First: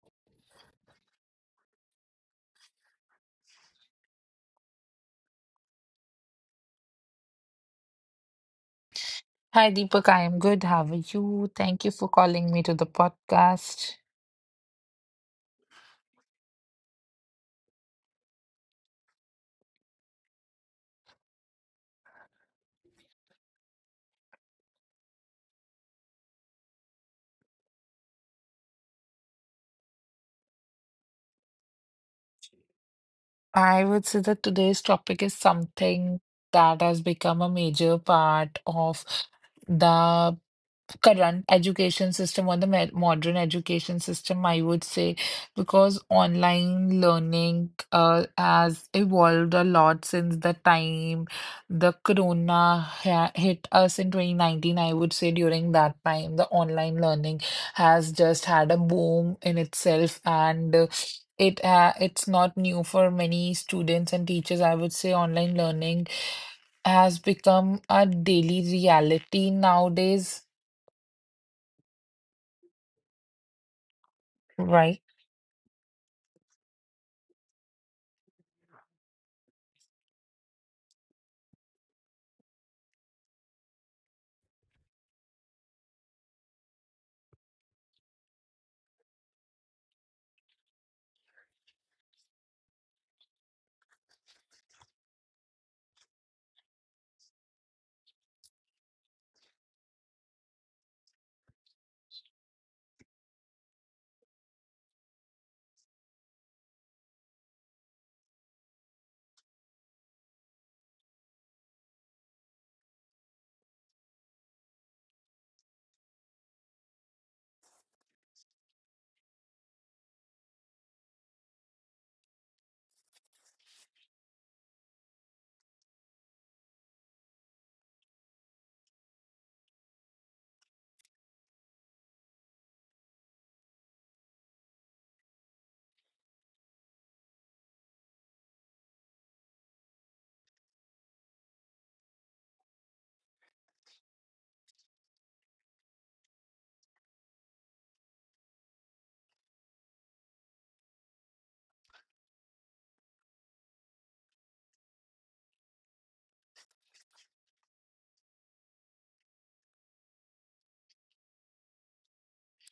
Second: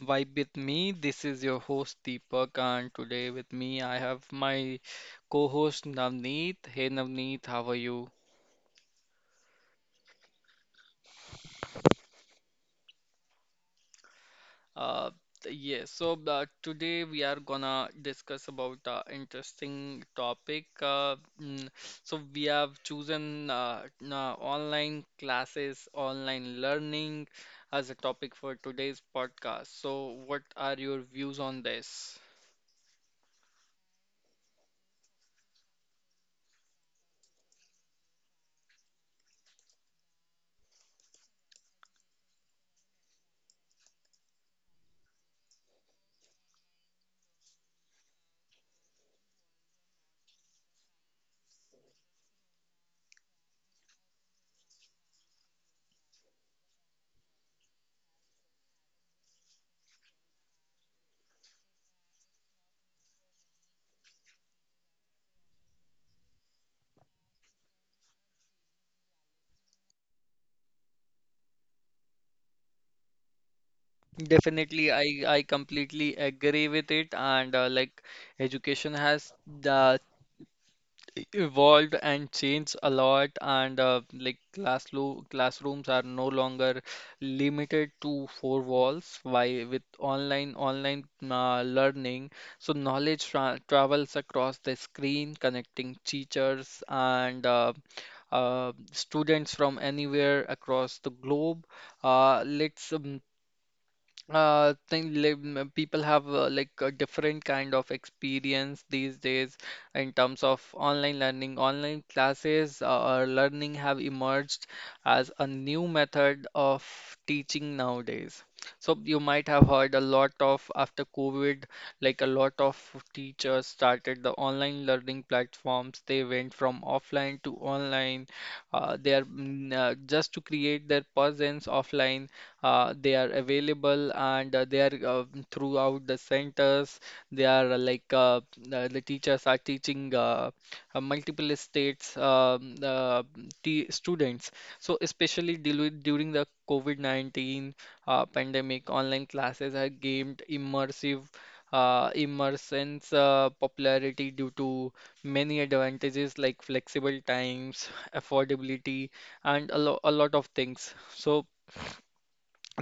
Vibe with me. This is your host Deepak, and today with me I have my co-host Navneet. Hey Navneet, how are you? Hi, Deepak. I am good. How are you? Thank you for calling me to the podcast. Uh, yes, so today we are gonna discuss about interesting topic. So we have chosen online classes, online learning as a topic for today's podcast. So what are your views on this? I would say that today's topic is something that has become a major part of the current education system or the modern education system, I would say, because online learning has evolved a lot since the time the corona hit us in 2019. I would say during that time, the online learning has just had a boom in itself and it's not new for many students and teachers. I would say online learning has become a daily reality nowadays, Definitely, right? I completely agree with it, and like education has uh, evolved and changed a lot, and like classrooms are no longer limited to four walls. Why with online learning, so knowledge travels across the screen, connecting teachers and students from anywhere across the globe. Let's think live, people have like a different kind of experience these days in terms of online learning. Online classes or learning have emerged as a new method of teaching nowadays. So you might have heard a lot of after COVID, like a lot of teachers started the online learning platforms. They went from offline to online. They are just to create their presence offline, they are available, and they are throughout the centers. They are the teachers are teaching multiple states t students. So especially deal with during the COVID-19 pandemic, online classes have gained immersive immersion's popularity due to many advantages like flexible times, affordability, and a lot of things. So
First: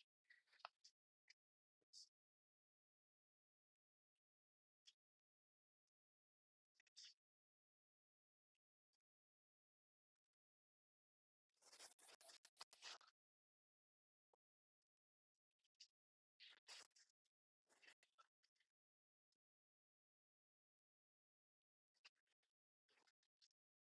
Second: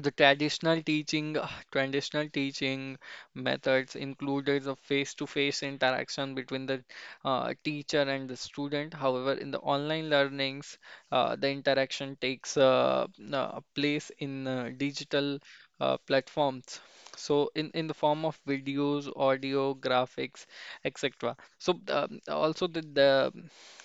the traditional teaching, traditional teaching methods included a face-to-face interaction between the teacher and the student. However, in the online learnings, the interaction takes place in digital platforms. So, in the form of videos, audio, graphics, etc. So, also the, the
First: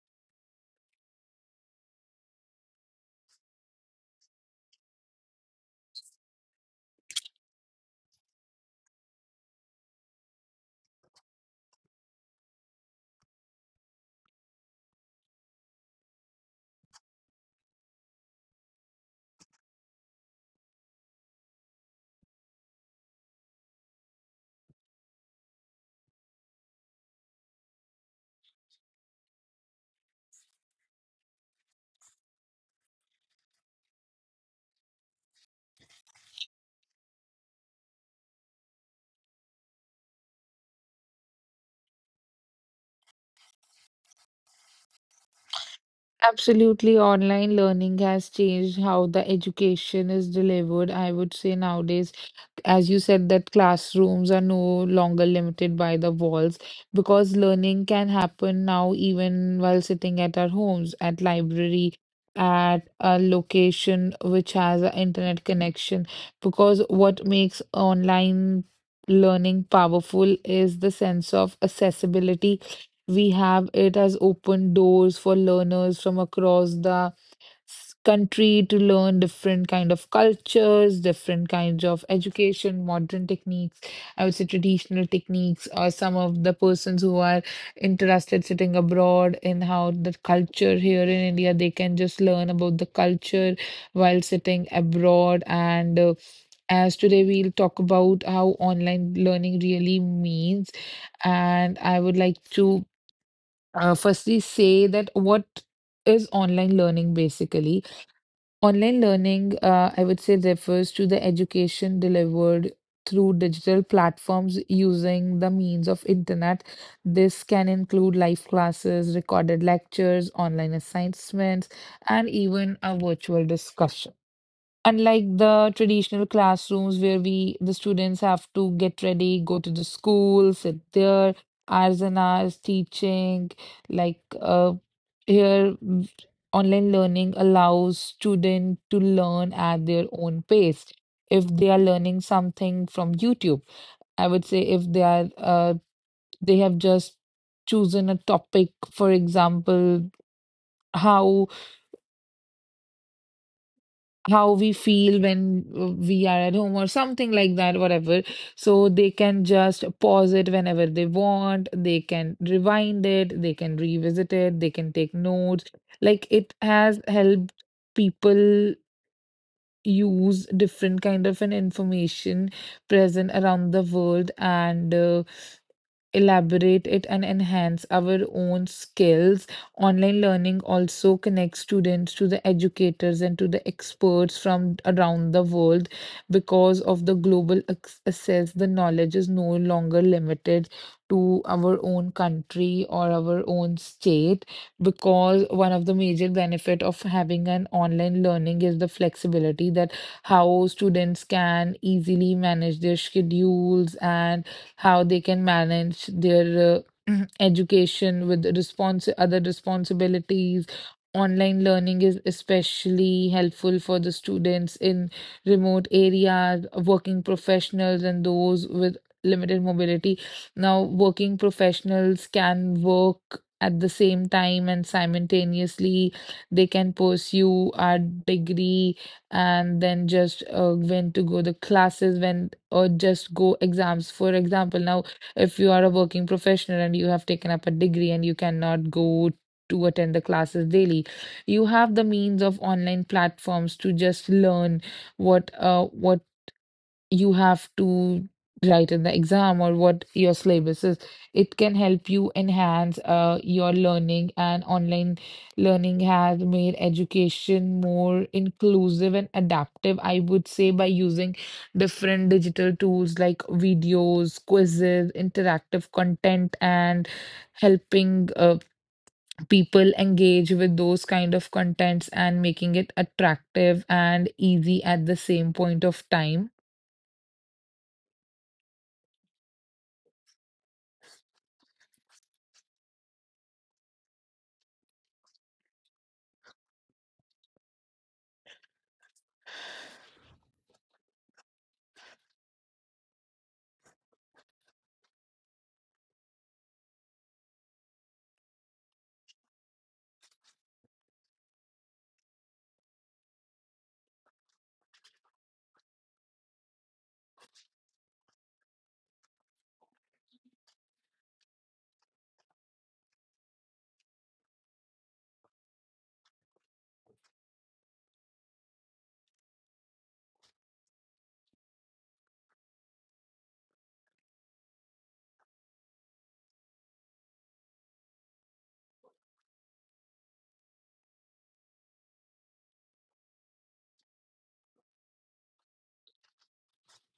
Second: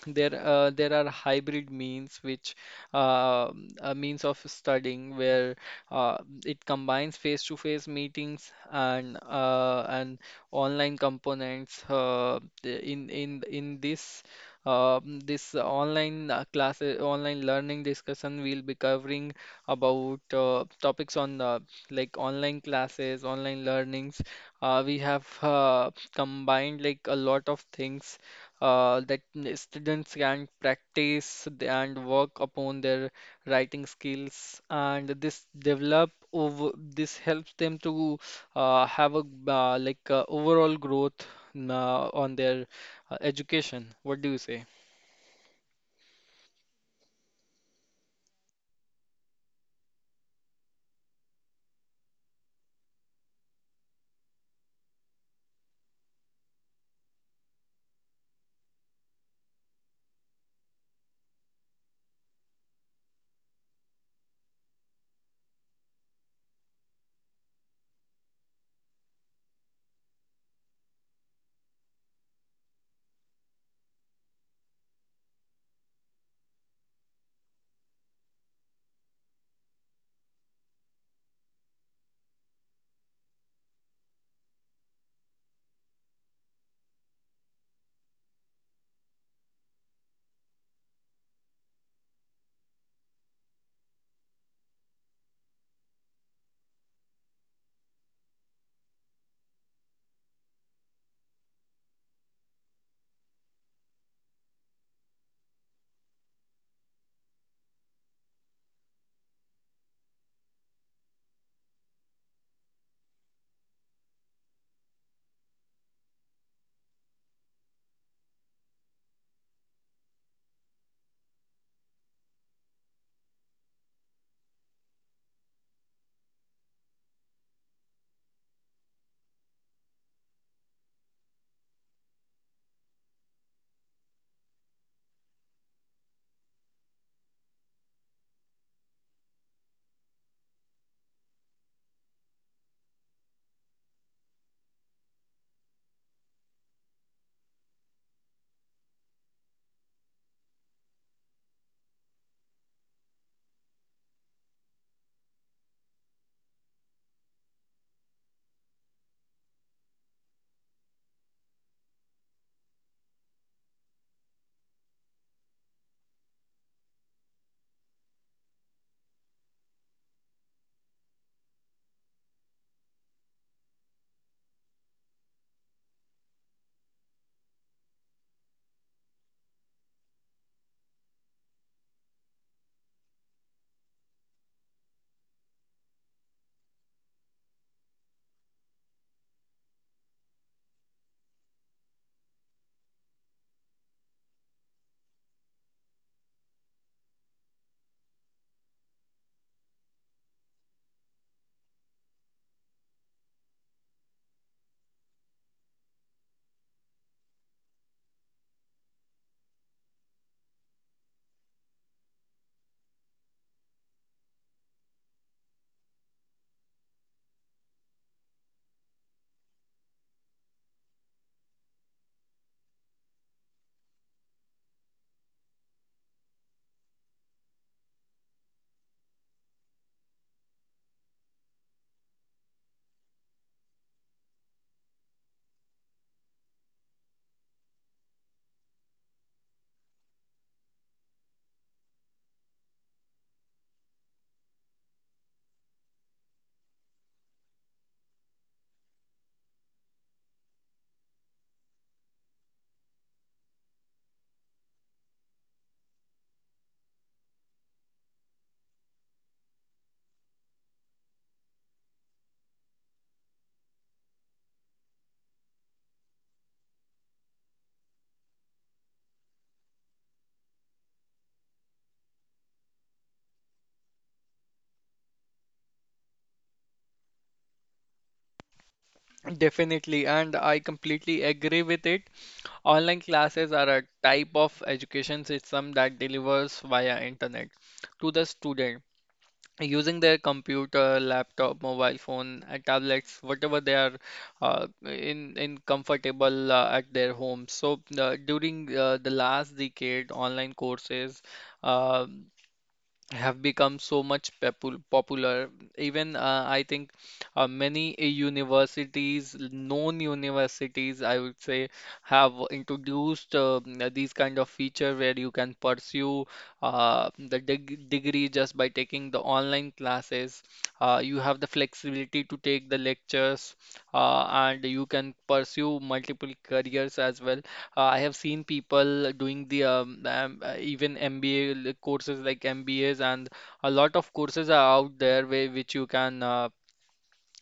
there uh, there are hybrid means, which uh, means of studying where uh, it combines face-to-face meetings and online components. In this this online classes, online learning discussion, we'll be covering about topics on like online classes, online learnings. We have combined like a lot of things, that students can practice th- and work upon their writing skills, and this develop over this helps them to have a overall growth on their education. What do you say? Absolutely, online learning has changed how the education is delivered. I would say nowadays, as you said, that classrooms are no longer limited by the walls, because learning can happen now even while sitting at our homes, at library, at a location which has an internet connection. Because what makes online learning powerful is the sense of accessibility. We have it as open doors for learners from across the country to learn different kind of cultures, different kinds of education, modern techniques, I would say, traditional techniques, or some of the persons who are interested sitting abroad in how the culture here in India, they can just learn about the culture while sitting abroad. And As today we'll talk about how online learning really means, and I would like to firstly say that what is online learning basically. Online learning, I would say, refers to the education delivered through digital platforms using the means of internet. This can include live classes, recorded lectures, online assignments, and even a virtual discussion. Unlike the traditional classrooms where we, the students, have to get ready, go to the school, sit there, hours and hours teaching, like uh, here mm, online learning allows student to learn at their own pace. If they are learning something from YouTube, I would say, if they have just chosen a topic, for example, how how we feel when we are at home or something like that, whatever. So they can just pause it whenever they want, they can rewind it, they can revisit it, they can take notes. Like, it has helped people use different kind of an information present around the world and elaborate it and enhance our own skills. Online learning also connects students to the educators and to the experts from around the world. Because of the global access, the knowledge is no longer limited to our own country or our own state. Because one of the major benefit of having an online learning is the flexibility that how students can easily manage their schedules and how they can manage their education with respons other responsibilities. Online learning is especially helpful for the students in remote areas, working professionals, and those with limited mobility. Now, working professionals can work at the same time, and simultaneously they can pursue a degree, and then just when to go the classes when, or just go exams. For example, now if you are a working professional and you have taken up a degree and you cannot go to attend the classes daily, you have the means of online platforms to just learn what you have to write in the exam or what your syllabus is. It can help you enhance your learning, and online learning has made education more inclusive and adaptive, I would say, by using different digital tools like videos, quizzes, interactive content, and helping people engage with those kind of contents and making it attractive and easy at the same point of time. Definitely, and I completely agree with it. Online classes are a type of education system that delivers via internet to the student using their computer, laptop, mobile phone, tablets, whatever they are in comfortable at their home. So during the last decade, online courses Uh, have become so much popular. Even I think many universities, known universities, I would say, have introduced these kind of feature where you can pursue the degree just by taking the online classes. You have the flexibility to take the lectures, and you can pursue multiple careers as well. I have seen people doing the even MBA courses like MBAs, and a lot of courses are out there, where which you can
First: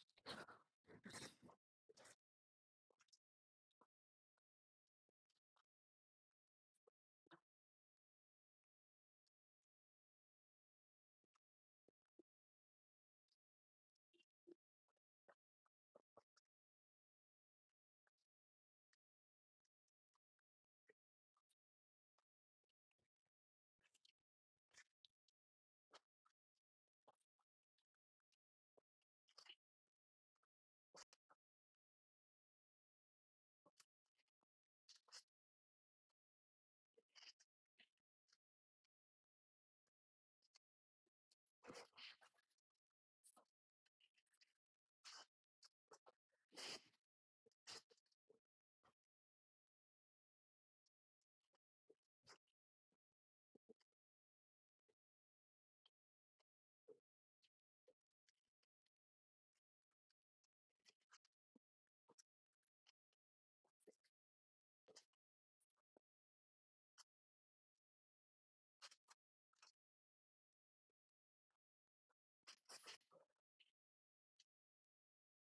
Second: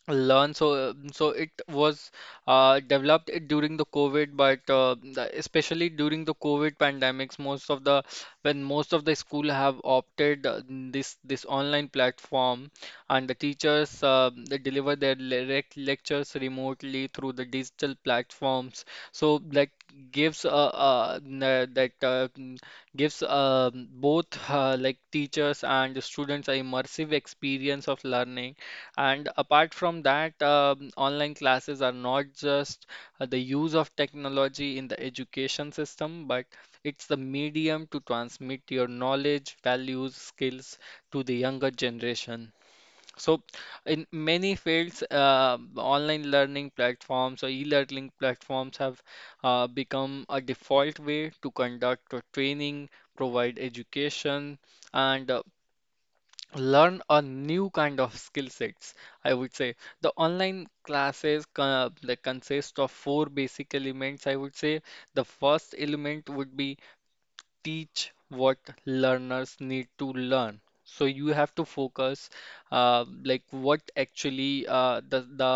learn. So it was developed during the COVID, but especially during the COVID pandemics, most of the, when most of the school have opted this online platform, and the teachers, they deliver their direct lectures remotely through the digital platforms, so that gives that uh, n- gives both like teachers and students a immersive experience of learning. And apart from that, online classes are not just the use of technology in the education system, but it's the medium to transmit your knowledge, values, skills to the younger generation. So, in many fields, online learning platforms or e-learning platforms have become a default way to conduct or training, provide education, and learn a new kind of skill sets. I would say the online classes like consist of four basic elements. I would say the first element would be teach what learners need to learn. So you have to focus like what actually the the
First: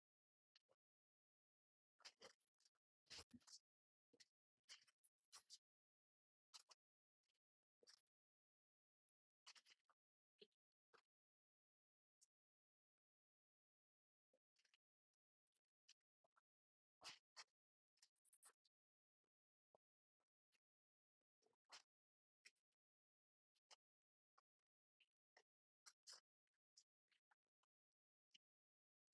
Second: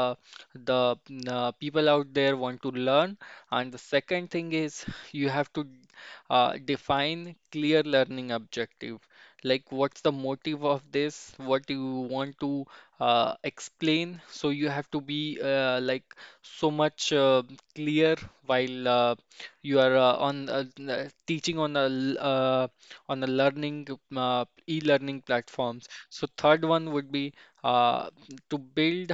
the mm, uh, people out there want to learn. And the second thing is you have to define clear learning objective, like what's the motive of this, what you want to explain. So you have to be like so much clear while you are on teaching on on a learning e-learning platforms. So third one would be uh, to build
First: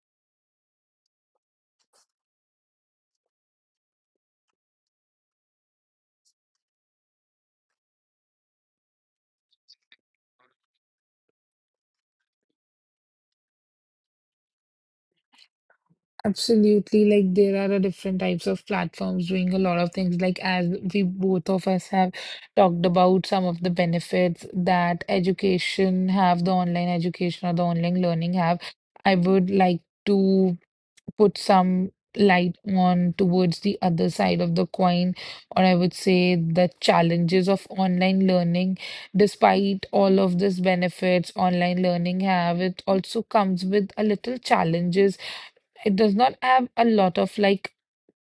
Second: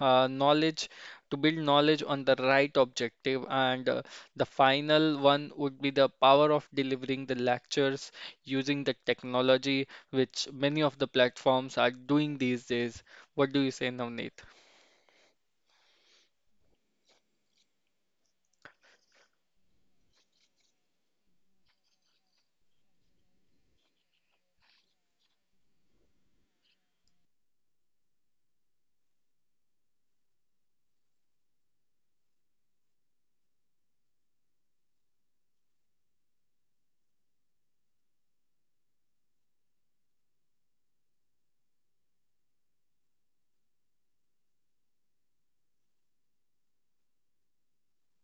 uh, knowledge knowledge on the right objective. And the final one would be the power of delivering the lectures using the technology, which many of the platforms are doing these days. What do you say, Navneet? Absolutely, like, there are a different types of platforms doing a lot of things. Like, as we, both of us, have talked about some of the benefits that education have, the online education or the online learning have, I would like to put some light on towards the other side of the coin, or I would say the challenges of online learning. Despite all of these benefits online learning have, it also comes with a little challenges. It does not have a lot of like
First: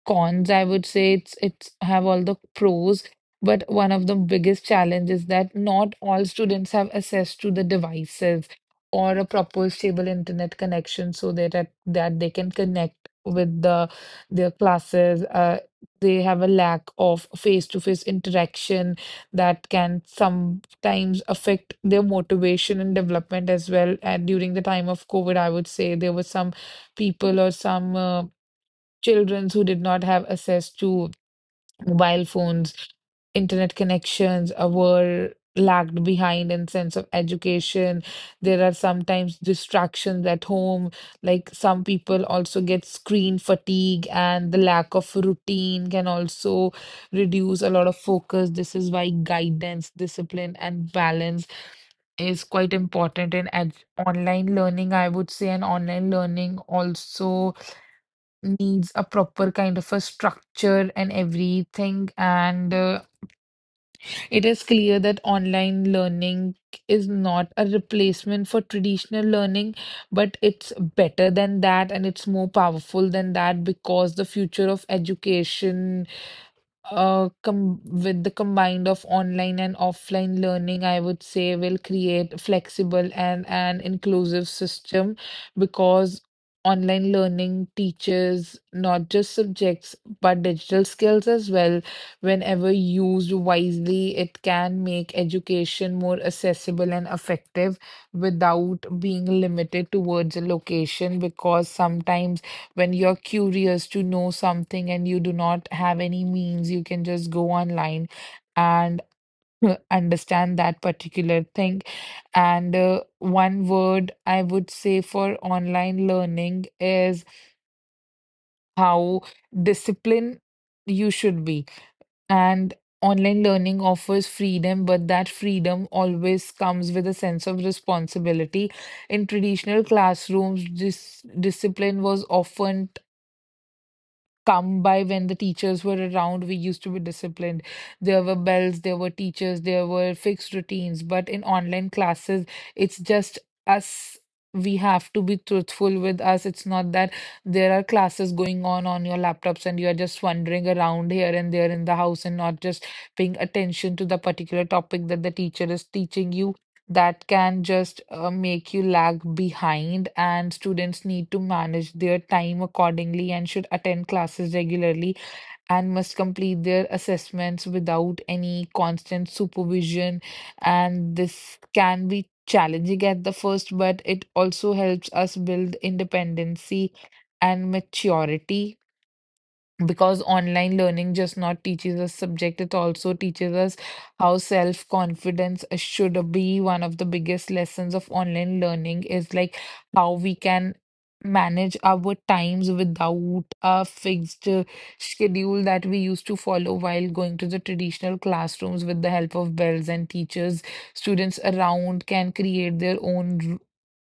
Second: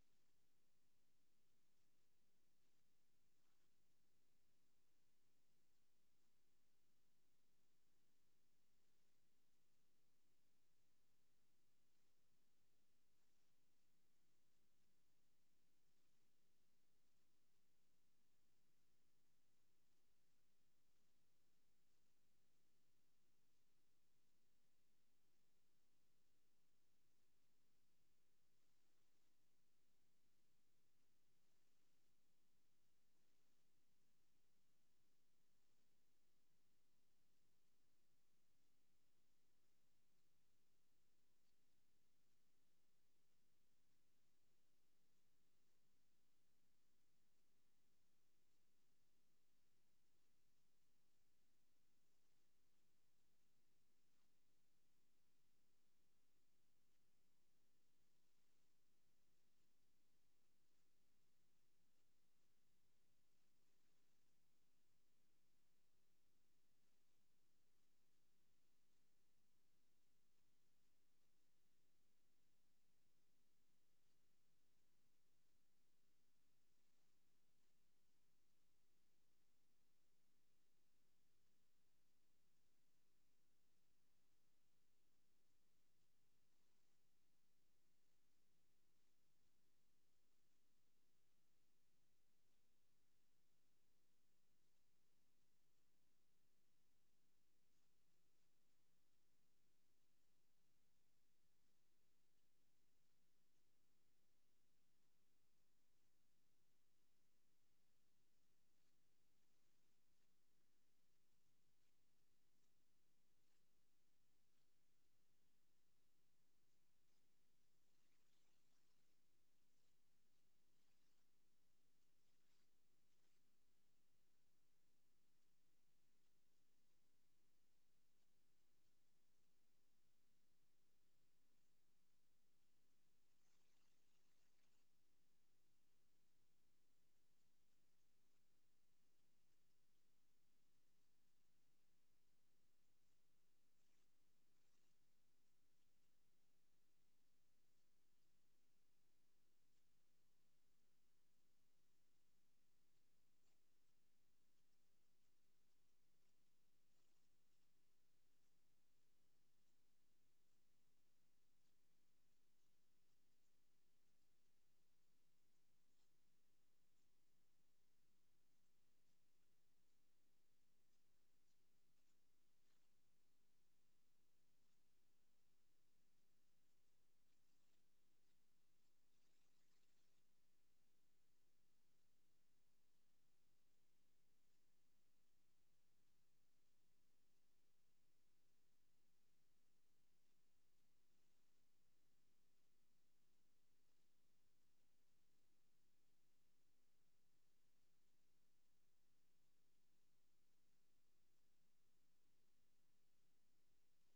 cons, I would say. It's have all the pros, but one of the biggest challenges is that not all students have access to the devices or a proper stable internet connection, so that that they can connect with the their classes. They have a lack of face-to-face interaction that can sometimes affect their motivation and development as well. And during the time of COVID, I would say there were some people or some children who did not have access to mobile phones, internet connections, were lagged behind in sense of education. There are sometimes distractions at home. Like, some people also get screen fatigue, and the lack of routine can also reduce a lot of focus. This is why guidance, discipline, and balance is quite important in online learning, I would say, and online learning also needs a proper kind of a structure and everything. And It is clear that online learning is not a replacement for traditional learning, but it's better than that and it's more powerful than that, because the future of education com with the combined of online and offline learning, I would say, will create flexible and an inclusive system, because online learning teaches not just subjects but digital skills as well. Whenever used wisely, it can make education more accessible and effective without being limited towards a location, because sometimes when you're curious to know something and you do not have any means, you can just go online and understand that particular thing. And One word I would say for online learning is how disciplined you should be. And online learning offers freedom, but that freedom always comes with a sense of responsibility. In traditional classrooms, this discipline was often come by when the teachers were around. We used to be disciplined. There were bells, there were teachers, there were fixed routines. But in online classes, it's just us. We have to be truthful with us. It's not that there are classes going on your laptops and you are just wandering around here and there in the house and not just paying attention to the particular topic that the teacher is teaching you. That can just make you lag behind, and students need to manage their time accordingly and should attend classes regularly and must complete their assessments without any constant supervision. And this can be challenging at the first, but it also helps us build independency and maturity, because online learning just not teaches us subject, it also teaches us how self confidence should be. One of the biggest lessons of online learning is like how we can manage our times without a fixed schedule that we used to follow while going to the traditional classrooms with the help of bells and teachers. Students around can create their own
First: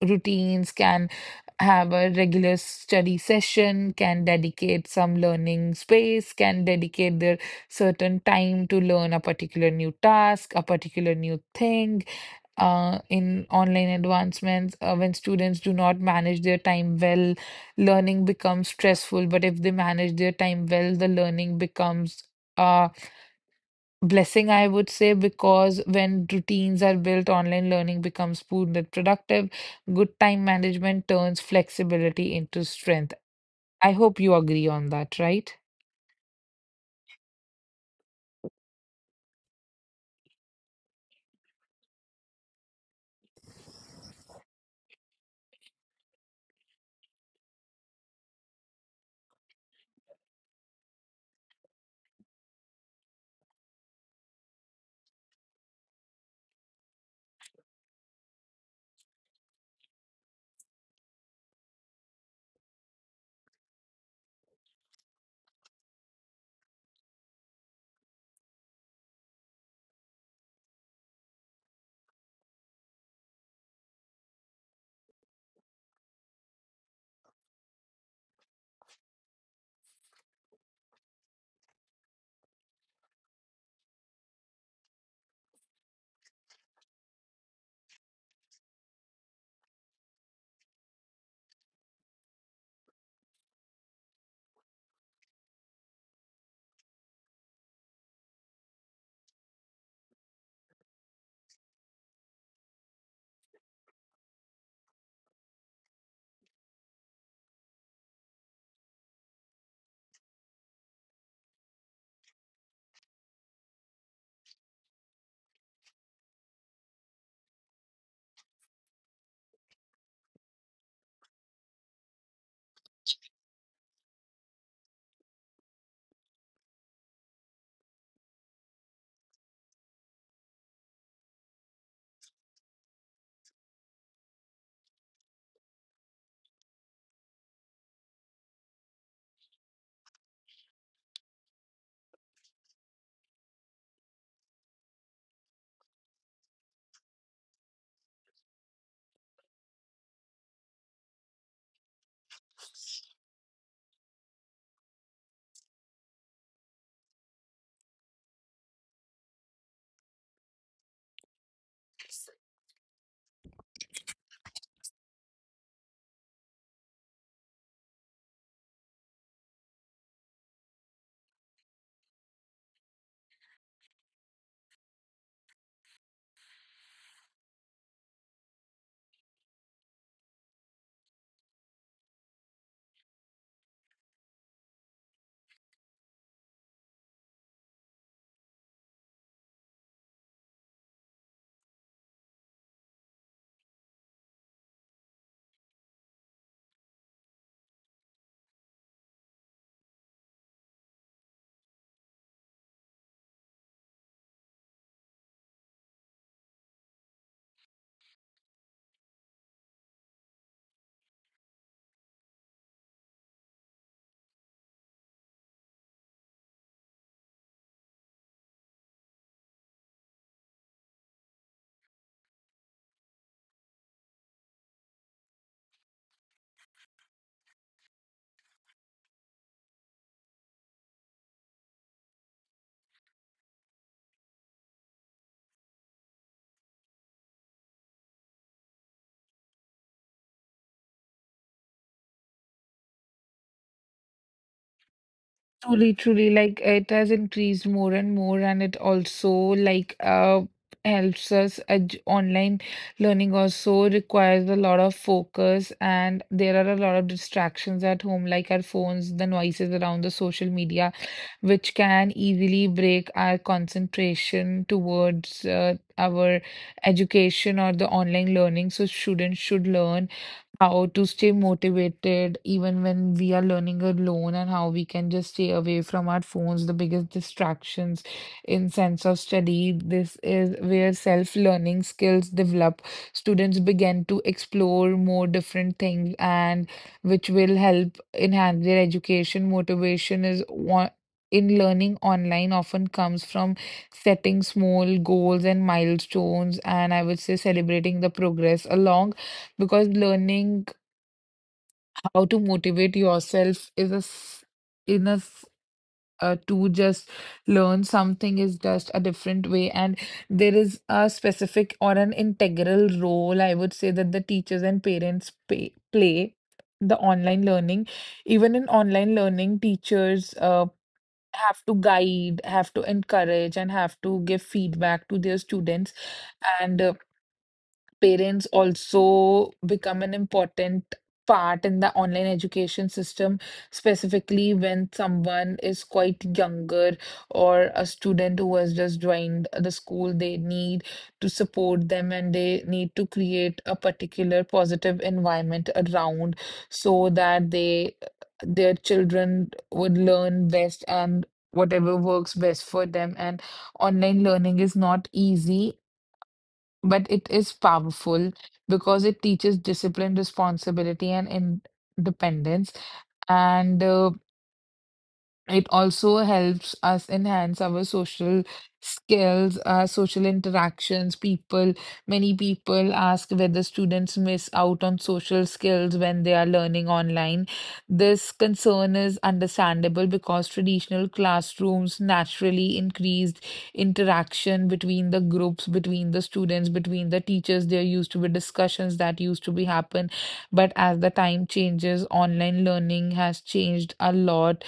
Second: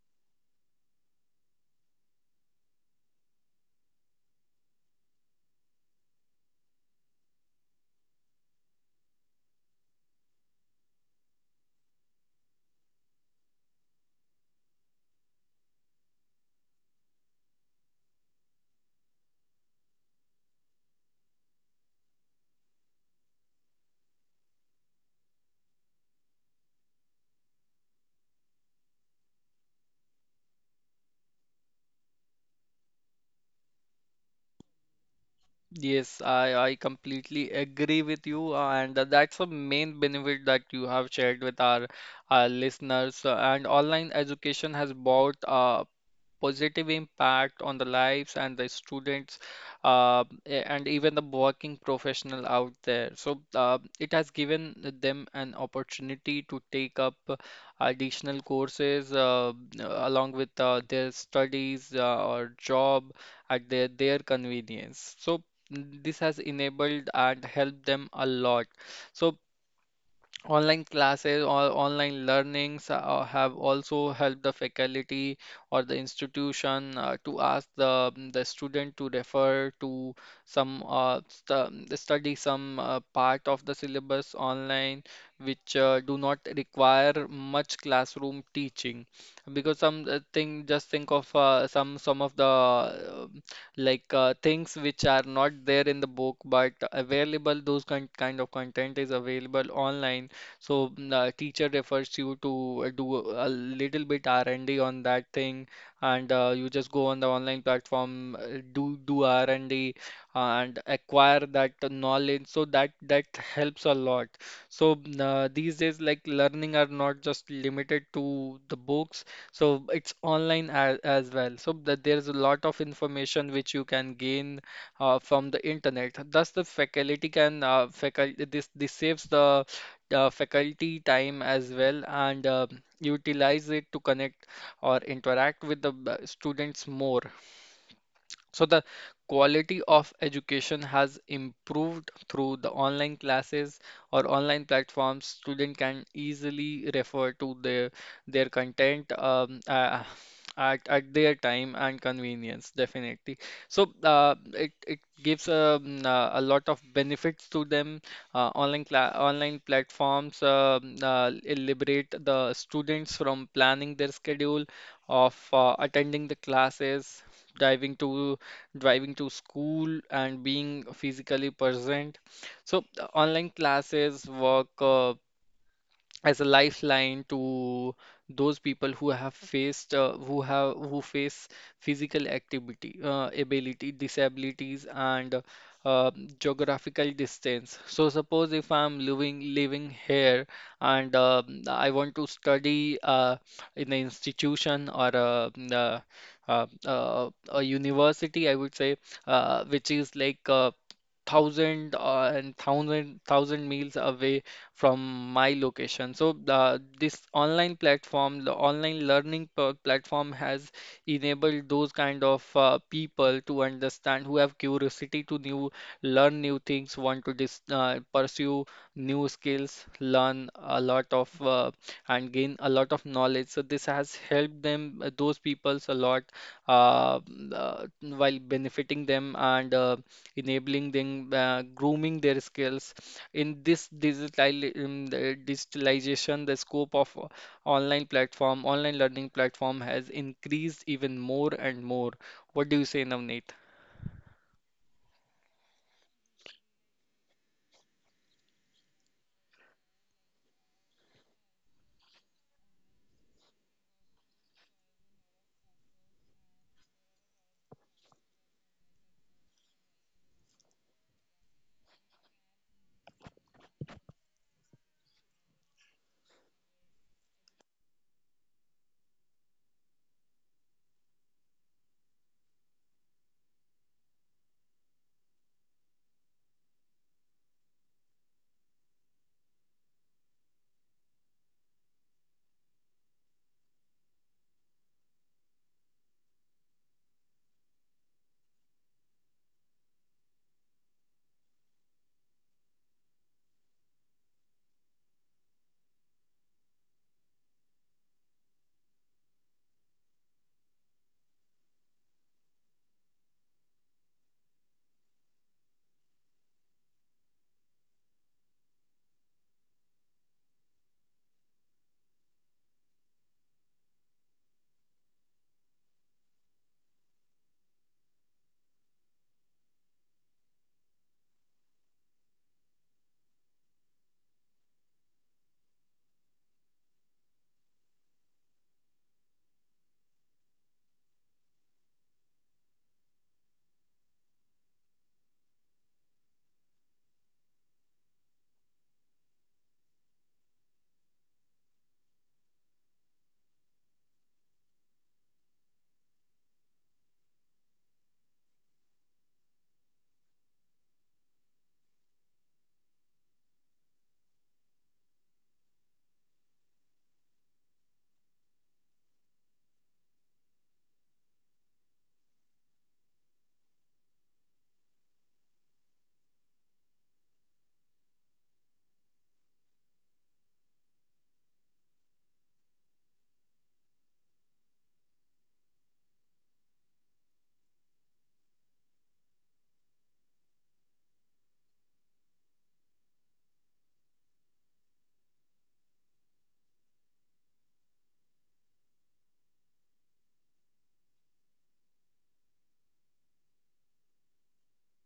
routines, can have a regular study session, can dedicate some learning space, can dedicate their certain time to learn a particular new task, a particular new thing. In online advancements, when students do not manage their time well, learning becomes stressful. But if they manage their time well, the learning becomes uh, blessing, I would say, because when routines are built, online learning becomes smooth and productive. Good time management turns flexibility into strength. I hope you agree on that, right? Yes, I completely agree with you, and that's a main benefit that you have shared with our listeners. And online education has brought positive impact on the lives and the students, and even the working professional out there. So it has given them an opportunity to take up additional courses along with their studies or job at their convenience. So this has enabled and helped them a lot. So online classes or online learnings have also helped the faculty or the institution to ask the student to refer to some, study some part of the syllabus online, which do not require much classroom teaching. Because some thing just think of some of the things which are not there in the book but available, those kind of content is available online. So the teacher refers you to do a little bit R&D on that thing, and you just go on the online platform, do R&D, and acquire that knowledge. So that helps a lot. So these days, like learning are not just limited to the books. So it's online as well. So that there's a lot of information which you can gain from the internet. Thus, the faculty can faculty this this saves the faculty time as well, and utilize it to connect or interact with the students more. So the quality of education has improved through the online classes or online platforms. Student can easily refer to their content at their time and convenience, definitely. So it gives a lot of benefits to them. Online platforms liberate the students from planning their schedule of attending the classes, driving to driving to school, and being physically present. So the online classes work as a lifeline to those people who have who face physical activity ability disabilities and uh, geographical distance. So suppose if I'm living here and I want to study in an institution or a university, I would say, which is like thousand and thousand thousand miles away from my location. So this online platform, the online learning platform has enabled those kind of people to understand, who have curiosity to new learn new things, want to pursue new skills, learn a lot of, and gain a lot of knowledge. So this has helped them, those peoples a lot, uh, while benefiting them, and enabling them, grooming their skills. In the digitalization, the scope of online platform, online learning platform has increased even more and more. What do you say, Navneet? Truly, truly, like it has increased more and more, and it also like helps us edge. Online learning also requires a lot of focus, and there are a lot of distractions at home, like our phones, the noises around, the social media, which can easily break our concentration towards our education or the online learning. So students should learn how to stay motivated even when we are learning alone, and how we can just stay away from our phones, the biggest distractions in sense of study. This is where self learning skills develop. Students begin to explore more different things, and which will help enhance their education. Motivation is one. In learning online, often comes from setting small goals and milestones, and I would say celebrating the progress along, because learning how to motivate yourself is in to just learn something is just a different way. And there is a specific or an integral role, I would say, that the teachers and parents play the online learning. Even in online learning, teachers have to guide, have to encourage, and have to give feedback to their students. And Parents also become an important part in the online education system, specifically when someone is quite younger or a student who has just joined the school. They need to support them, and they need to create a particular positive environment around so that they, their children, would learn best and whatever works best for them. And online learning is not easy, but it is powerful because it teaches discipline, responsibility, and independence. And It also helps us enhance our social skills, our social interactions. People, many people ask whether students miss out on social skills when they are learning online. This concern is understandable because traditional classrooms naturally increased interaction between the groups, between the students, between the teachers. There used to be discussions that used to be happen. But as the time changes, online learning has changed a lot,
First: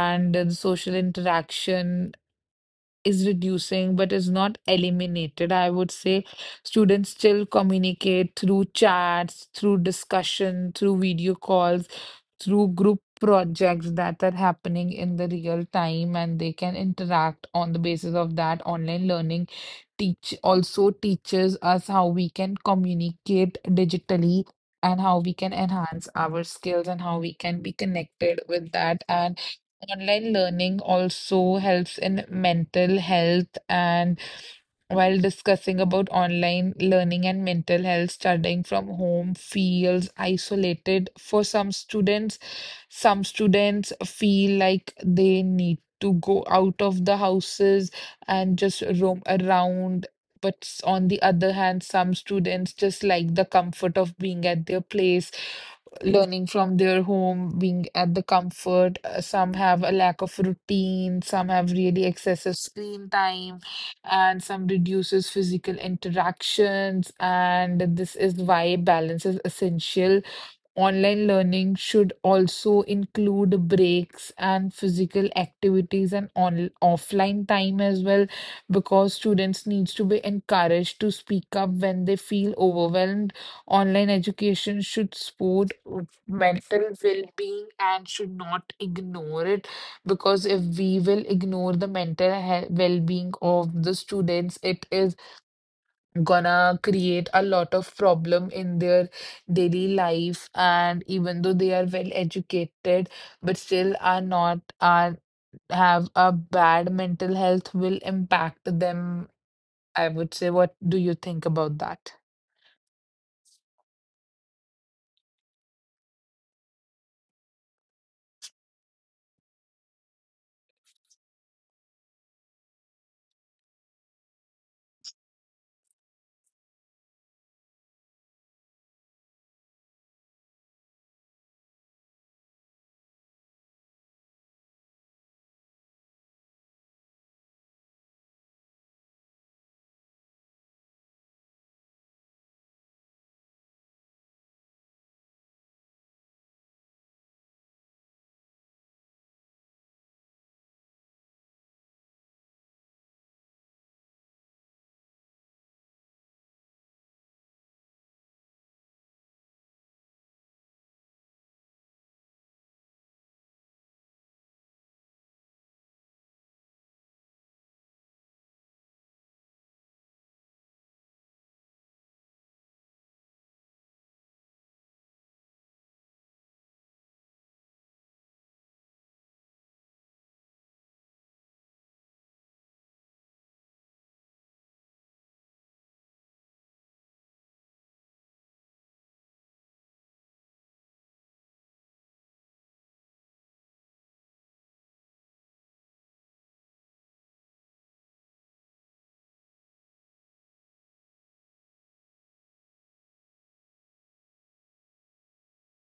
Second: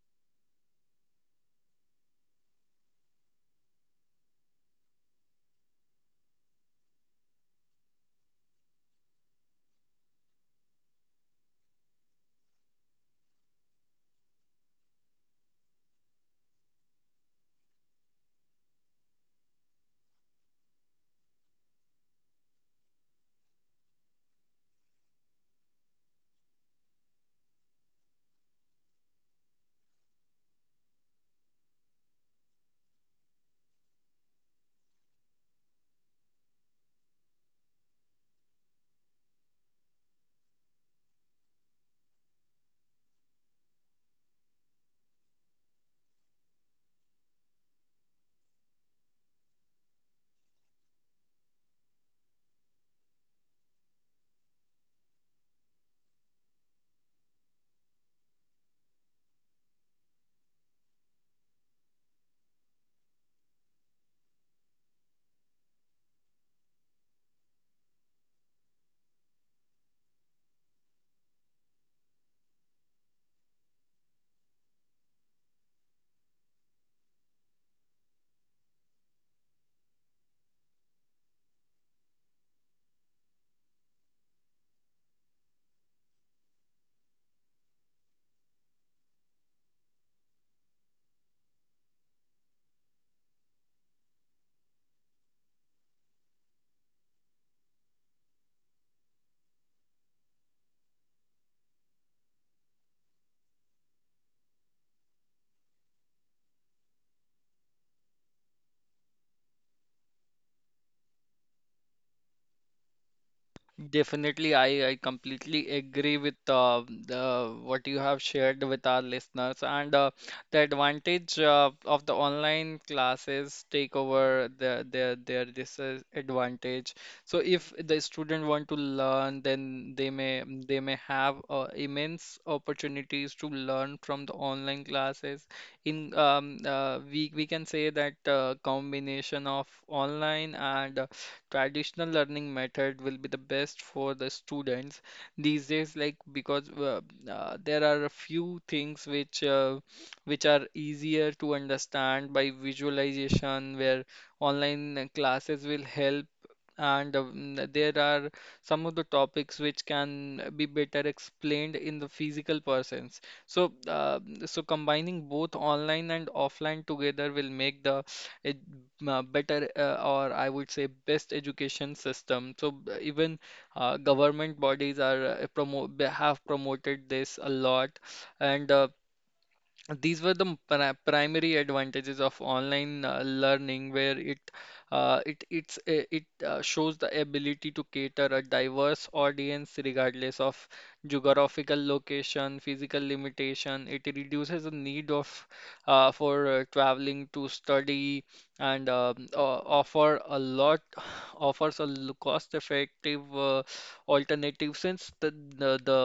and the social interaction is reducing but is not eliminated. I would say students still communicate through chats, through discussion, through video calls, through group projects that are happening in the real time, and they can interact on the basis of that. Online learning teach also teaches us how we can communicate digitally and how we can enhance our skills and how we can be connected with that. And online learning also helps in mental health. And while discussing about online learning and mental health, studying from home feels isolated for some students. Some students feel like they need to go out of the houses and just roam around. But on the other hand, some students just like the comfort of being at their place, learning from their home, being at the comfort. Some have a lack of routine, some have really excessive screen time, and some reduces physical interactions. And this is why balance is essential. Online learning should also include breaks and physical activities and on offline time as well, because students needs to be encouraged to speak up when they feel overwhelmed. Online education should support mental well-being and should not ignore it, because if we will ignore the mental well-being of the students, it is gonna create a lot of problem in their daily life, and even though they are well educated but still are not are have a bad mental health, will impact them. I would say, what do you think about that? Definitely, I completely agree with the what you have shared with our listeners, and the advantage of the online classes take over their disadvantage. So if the student want to learn, then they may have immense opportunities to learn from the online classes. In We can say that combination of online and traditional learning method will be the best for the students these days, like because there are a few things which are easier to understand by visualization, where online classes will help. And there are some of the topics which can be better explained in the physical persons. So combining both online and offline together will make the a better, or I would say best, education system. So even government bodies are promo have promoted this a lot, and these were the primary advantages of online learning, where it it it's it shows the ability to cater a diverse audience regardless of geographical location, physical limitation. It reduces the need of for traveling to study, and o- offer a lot offers a cost effective alternative, since the the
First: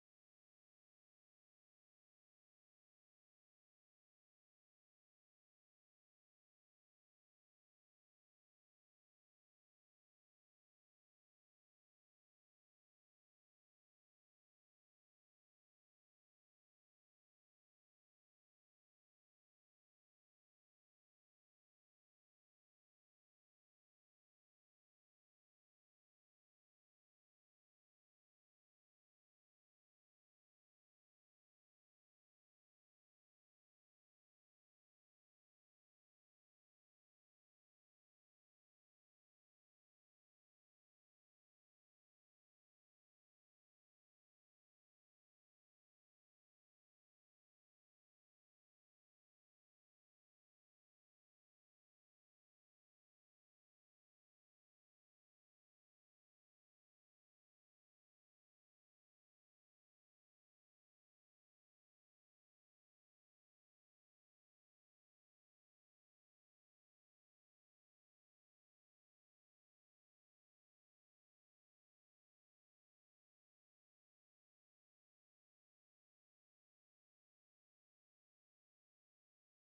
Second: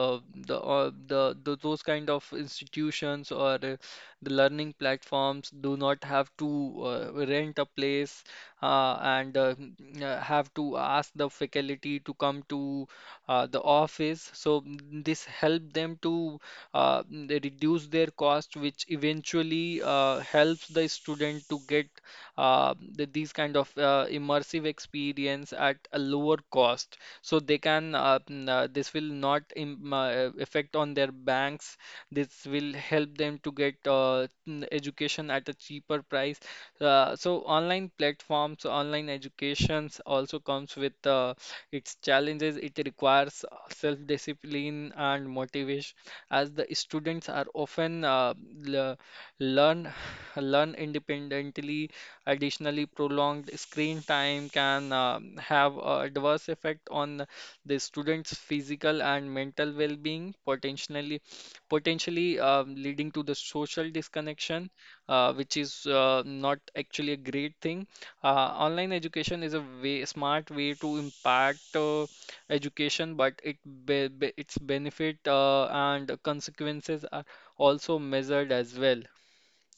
the those kind of institutions or the learning platforms do not have to rent a place, and have to ask the faculty to come to the office. So this help them to they reduce their cost, which eventually helps the student to get these kind of immersive experience at a lower cost, so they can n- this will not im affect on their banks. This will help them to get education at a cheaper price. So online platforms, online educations also comes with its challenges. It requires self discipline and motivation, as the students are often le- learn learn independently. Additionally, prolonged screen time can have a adverse effect on the student's physical and mental well-being, potentially leading to the social disconnection, which is not actually a great thing. Online education is a way, smart way to impact education, but its benefit and consequences are also measured as well.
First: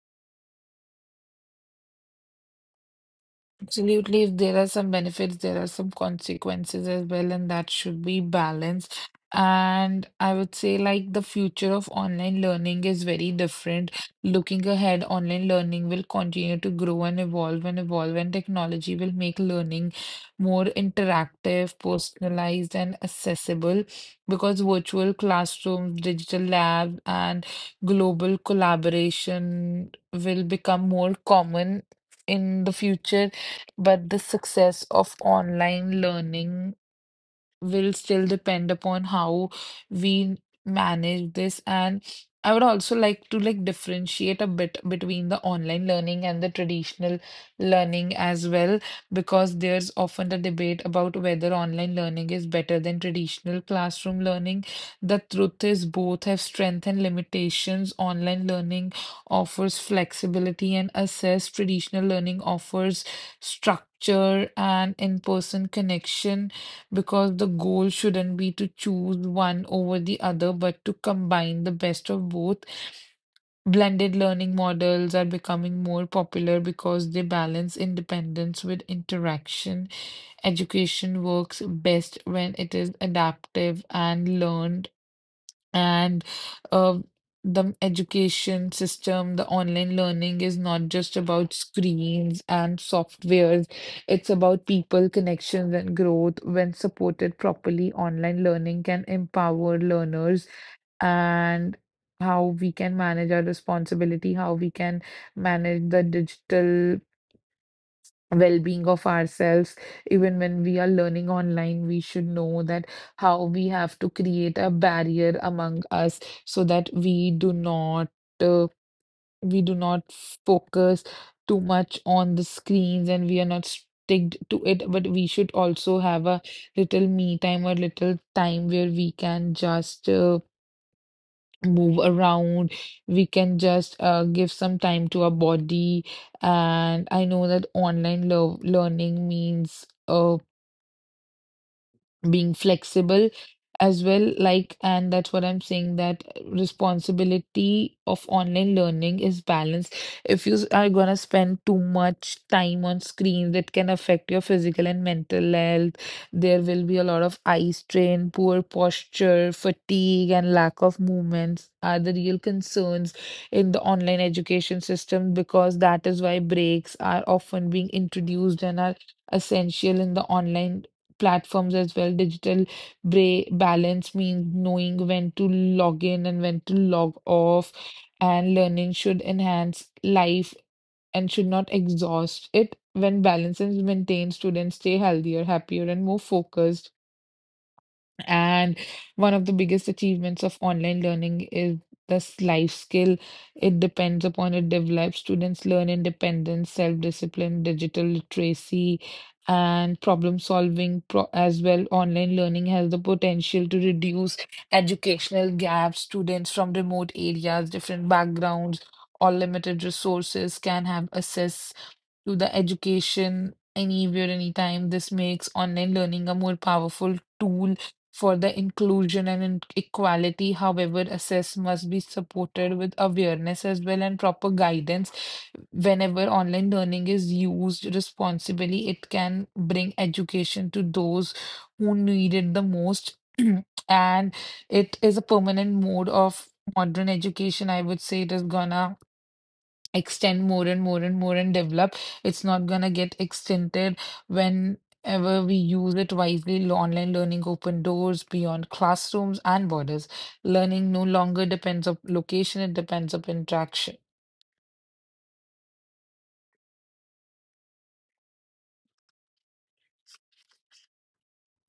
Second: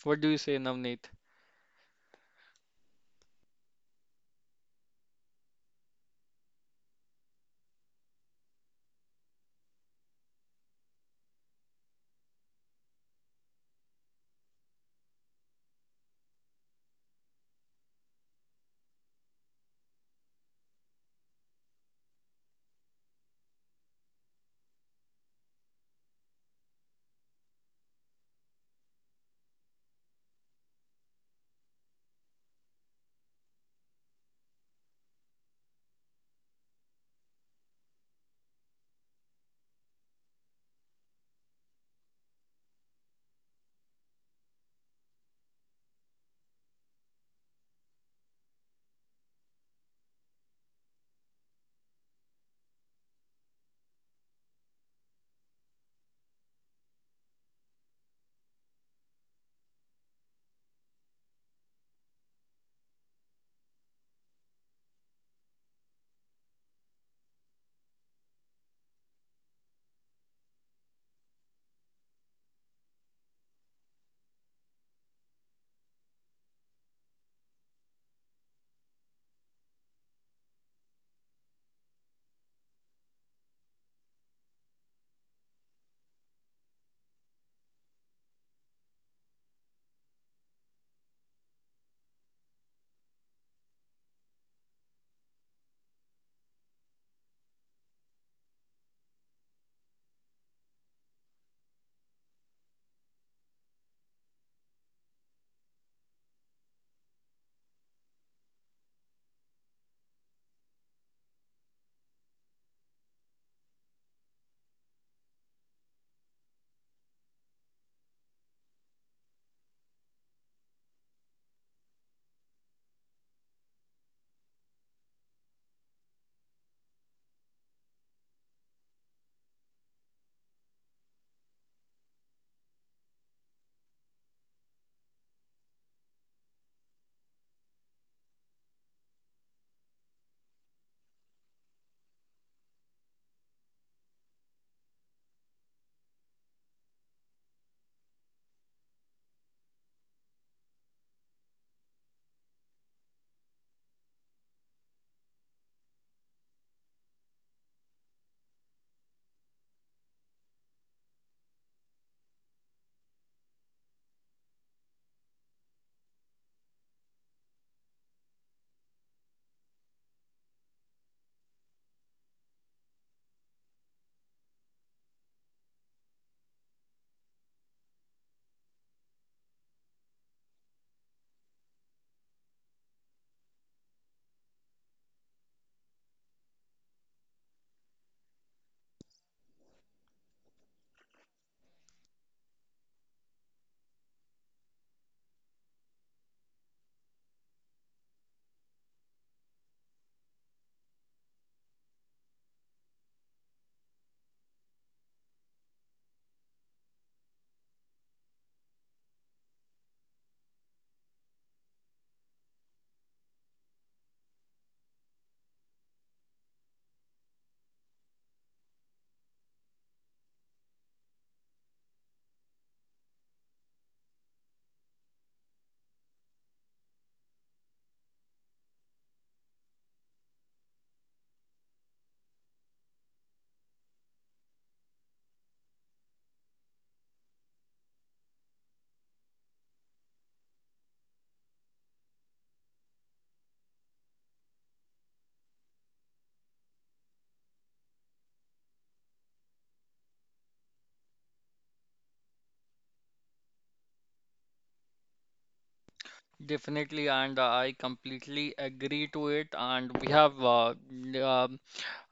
What do you say, Navneet? Absolutely, if there are some benefits, there are some consequences as well, and that should be balanced. And I would say, like, the future of online learning is very different. Looking ahead, online learning will continue to grow and evolve, and technology will make learning more interactive, personalized, and accessible, because virtual classrooms, digital labs, and global collaboration will become more common in the future. But the success of online learning will still depend upon how we manage this. And I would also like to like differentiate a bit between the online learning and the traditional learning as well, because there's often a debate about whether online learning is better than traditional classroom learning. The truth is both have strength and limitations. Online learning offers flexibility and access. Traditional learning offers structure and in-person connection, because the goal shouldn't be to choose one over the other, but to combine the best of both. Blended learning models are becoming more popular because they balance independence with interaction. Education works best when it is adaptive and learn, and uh, the education system, the online learning is not just about screens and softwares. It's about people, connections, and growth. When supported properly, online learning can empower learners, and how we can manage our responsibility, how we can manage the digital well-being of ourselves. Even when we are learning online, we should know that how we have to create a barrier among us so that uh, we do not focus too much on the screens and we are not sticked to it, but we should also have a little me time or little time where we can just move around. We can just give some time to our body. And I know that online lo learning means. Being flexible as well, like, and that's what I'm saying, that responsibility of online learning is balanced. If you are going to spend too much time on screens, it can affect your physical and mental health. There will be a lot of eye strain, poor posture, fatigue, and lack of movements are the real concerns in the online education system, because that is why breaks are often being introduced and are essential in the online platforms as well. Digital bra balance means knowing when to log in and when to log off, and learning should enhance life and should not exhaust it. When balance is maintained, students stay healthier, happier, and more focused. And one of the biggest achievements of online learning is this life skill. It depends upon it develops. Students learn independence, self-discipline, digital literacy, and problem solving pro as well. Online learning has the potential to reduce educational gaps. Students from remote areas, different backgrounds, or limited resources can have access to the education anywhere, anytime. This makes online learning a more powerful tool for the inclusion and equality. However, access must be supported with awareness as well and proper guidance. Whenever online learning is used responsibly, it can bring education to those who need it the most. And it is a permanent mode of modern education. I would say it is gonna extend more and more and more and develop. It's not gonna get extended whenever we use it wisely. Online learning open doors beyond classrooms and borders. Learning no longer depends on location, it depends on interaction. Definitely, and I completely agree to it. And we have um,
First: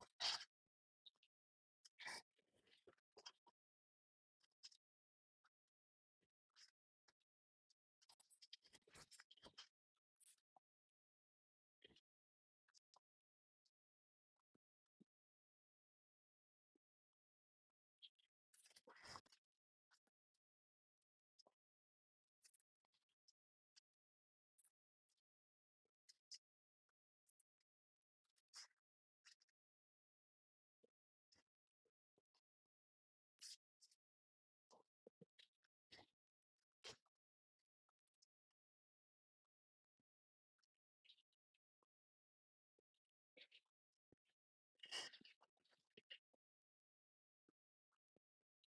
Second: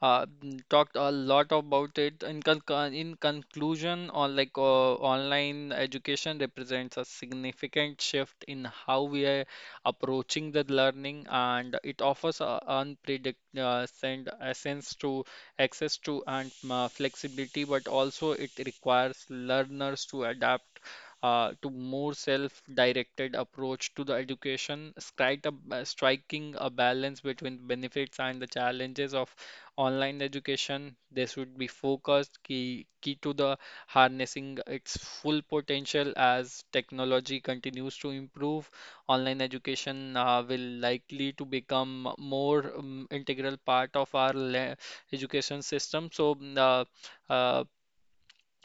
talked a lot about it. In conclusion, on like online education represents a significant shift in how we are approaching the learning, and it offers a unpredict send a sense to access to and flexibility, but also it requires learners to adapt to more self-directed approach to the education. Strike a, striking a balance between benefits and the challenges of online education, they should be focused, key to the harnessing its full potential as technology continues to improve. Online education will likely to become more integral part of our education system. Uh,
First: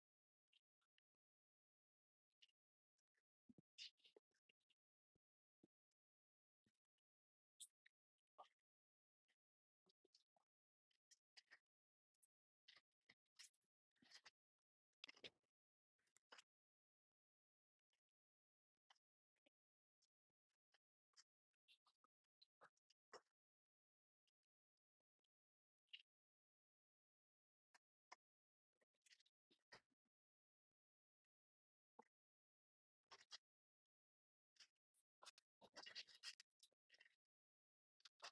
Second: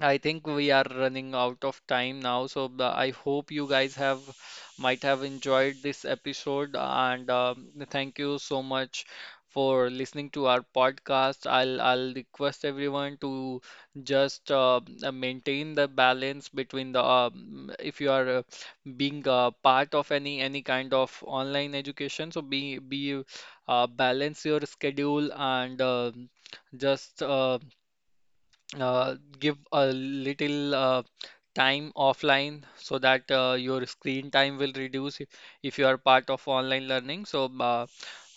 I think we are running out of time now, so I hope you guys have might have enjoyed this episode, and thank you so much for listening to our podcast. I'll request everyone to just maintain the balance between the if you are being a part of any kind of online education, so be balance your schedule, and just give a little time offline so that your screen time will reduce, if you are part of online learning. So, uh,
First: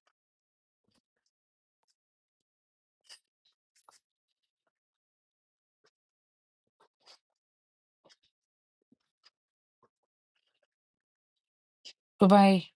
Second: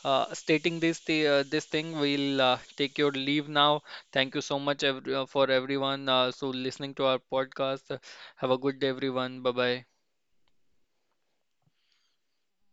uh, stating this this thing, we'll take your leave now. Thank you so much for everyone. Listening to our podcast. Have a good day, everyone. Bye bye. Bye bye.